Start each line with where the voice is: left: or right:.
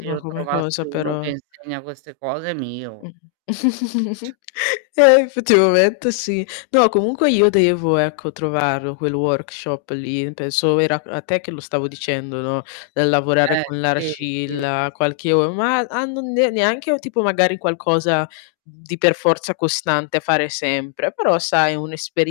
right: Se io
left: come cosa
right: trovassi uno che
left: però.
right: insegna queste cose, è mio.
left: Mh-mh, Eh, effettivamente sì. No comunque io devo ecco trovarlo quel workshop lì, penso era a te che lo stavo dicendo, no, nel lavorare
right: Eh,
left: con
right: sì, sì, sì,
left: l'argilla qualche o
right: sì.
left: ma a non ne neanche o tipo magari qualcosa di per forza costante a fare sempre, però sai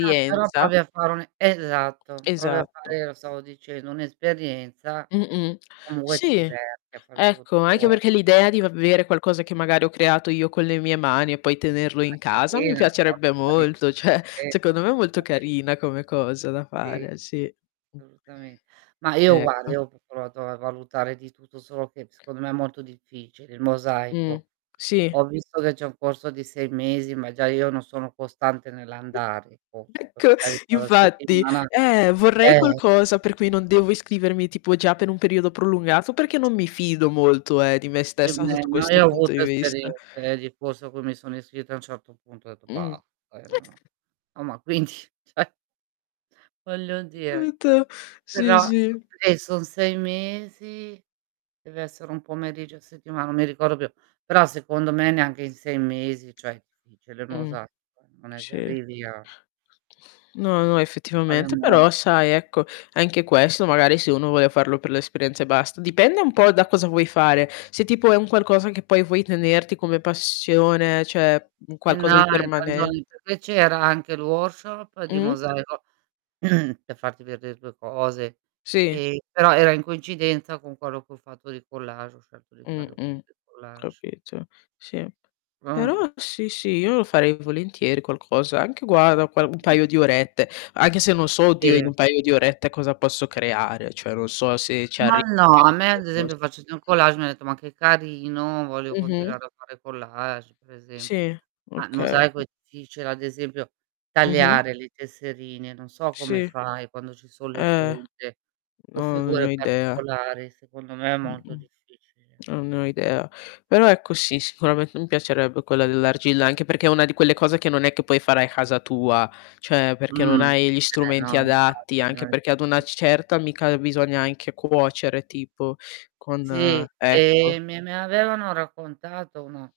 right: Ah, però provi a fare un e esatto, provi a
left: Esatto.
right: fare, lo stavo dicendo, un'esperienza.
left: Mh-mh.
right: Comunque ti
left: Sì,
right: diverti a far
left: ecco anche
right: tutto
left: perché
right: [unintelligible]
left: l'idea di v avere qualcosa che magari ho creato io con le mie mani, e poi tenerlo
right: Ma
left: in
right: è
left: casa mi
right: carina, è molto
left: piacerebbe
right: carina.
left: molto, cioè
right: Sì,
left: secondo me è molto
right: [unintelligible]
left: carina come cosa da fare,
right: Sì.
left: eh sì.
right: Solutame mah, io guarda,
left: Ecco.
right: io ho p provato a valutare di tutto, solo che, secondo me, è molto difficile, il
left: Mh,
right: mosaico.
left: sì.
right: Ho visto che c'è un corso di 6 mesi ma già io non sono costante nell'andare, forse, poi
left: Ecco,
right: magari [unintelligible] la
left: infatti,
right: settimana
left: eh! Vorrei
right: eh.
left: qualcosa per cui non devo iscrivermi tipo già per un periodo prolungato, perché non mi fido molto, eh, di me
right: Che,
left: stessa
right: beh,
left: sotto
right: no,
left: questo
right: io ho
left: punto di
right: avuto
left: vista.
right: esperienze, eh di corso a cui mi sono iscritta, a un certo punto ho detto:
left: Mh.
right: "Basta." Poi io non ho oh, ma quindi cioè voglio
left: Che
right: dire.
left: brutto! Sì,
right: Però [unintelligible]
left: sì.
right: eh, son 6 mesi, deve essere 1 pomeriggio a settima non mi ricordo più, però secondo me neanche in 6 mesi, cioè, è difficile il
left: Mh.
right: mosaico, non è che
left: Sì.
right: arrivi a
left: No, no, effettivamente, però
right: [unintelligible]
left: sai ecco anche questo magari se uno vuole farlo per l'esperienza e basta dipende un po' da cosa vuoi fare, se tipo è un qualcosa che poi vuoi tenerti come passione, cioè, un
right: Eh no,
left: qualcosa di
right: hai
left: permanent
right: ragione, perchè c'era anche il workshop di
left: Mh.
right: mosaico, per farti veder 2 cose,
left: Sì.
right: ehm, però era in coincidenza con quello che ho fatto di collage, ho scelto di
left: Mh,
right: farlo
left: mh.
right: [unintelligible] collage.
left: Capito, sì. Però,
right: Mh.
left: sì, sì, io lo farei volentieri qualcosa; anche guarda, qual un
right: [unintelligible]
left: paio di orette anche se non so, oddio, in
right: Sì.
left: un paio di orette cosa posso creare, cioè non so se ci
right: Ma
left: arrivo
right: no.
left: a creare
right: A me ad esempio
left: qualcosa.
right: facendo il collage mi ha detto: "Ma che carino, voglio
left: Mh-mh.
right: continuare a fare collage." Per esempio.
left: Sì,
right: Mah, il
left: okay ho
right: mosaico
left: ca
right: e ti dice ad esempio:
left: Mh-mh.
right: "Tagliare le tesserine." Non so
left: Sì.
right: come fai quando ci son le
left: Eh,
right: punte o
left: no, non ne ho
right: figure
left: idea.
right: particolari, secondo me è molto
left: Mh-mh.
right: difficile.
left: Non ne ho idea. Però ecco sì sicurament mi piacerebbe quella dell'argilla, anche perché è una di quelle cose che non è che puoi fare a casa tua, cioè perché non
right: Mh.
left: hai gli
right: Eh no,
left: strumenti adatti, anche
right: infatti.
left: perché ad una
right: [unintelligible]
left: certa mica, uhm, bisogna anche cuocere tipo,
right: Sì,
left: con ecco.
right: ehm, mi mi avevano raccontato una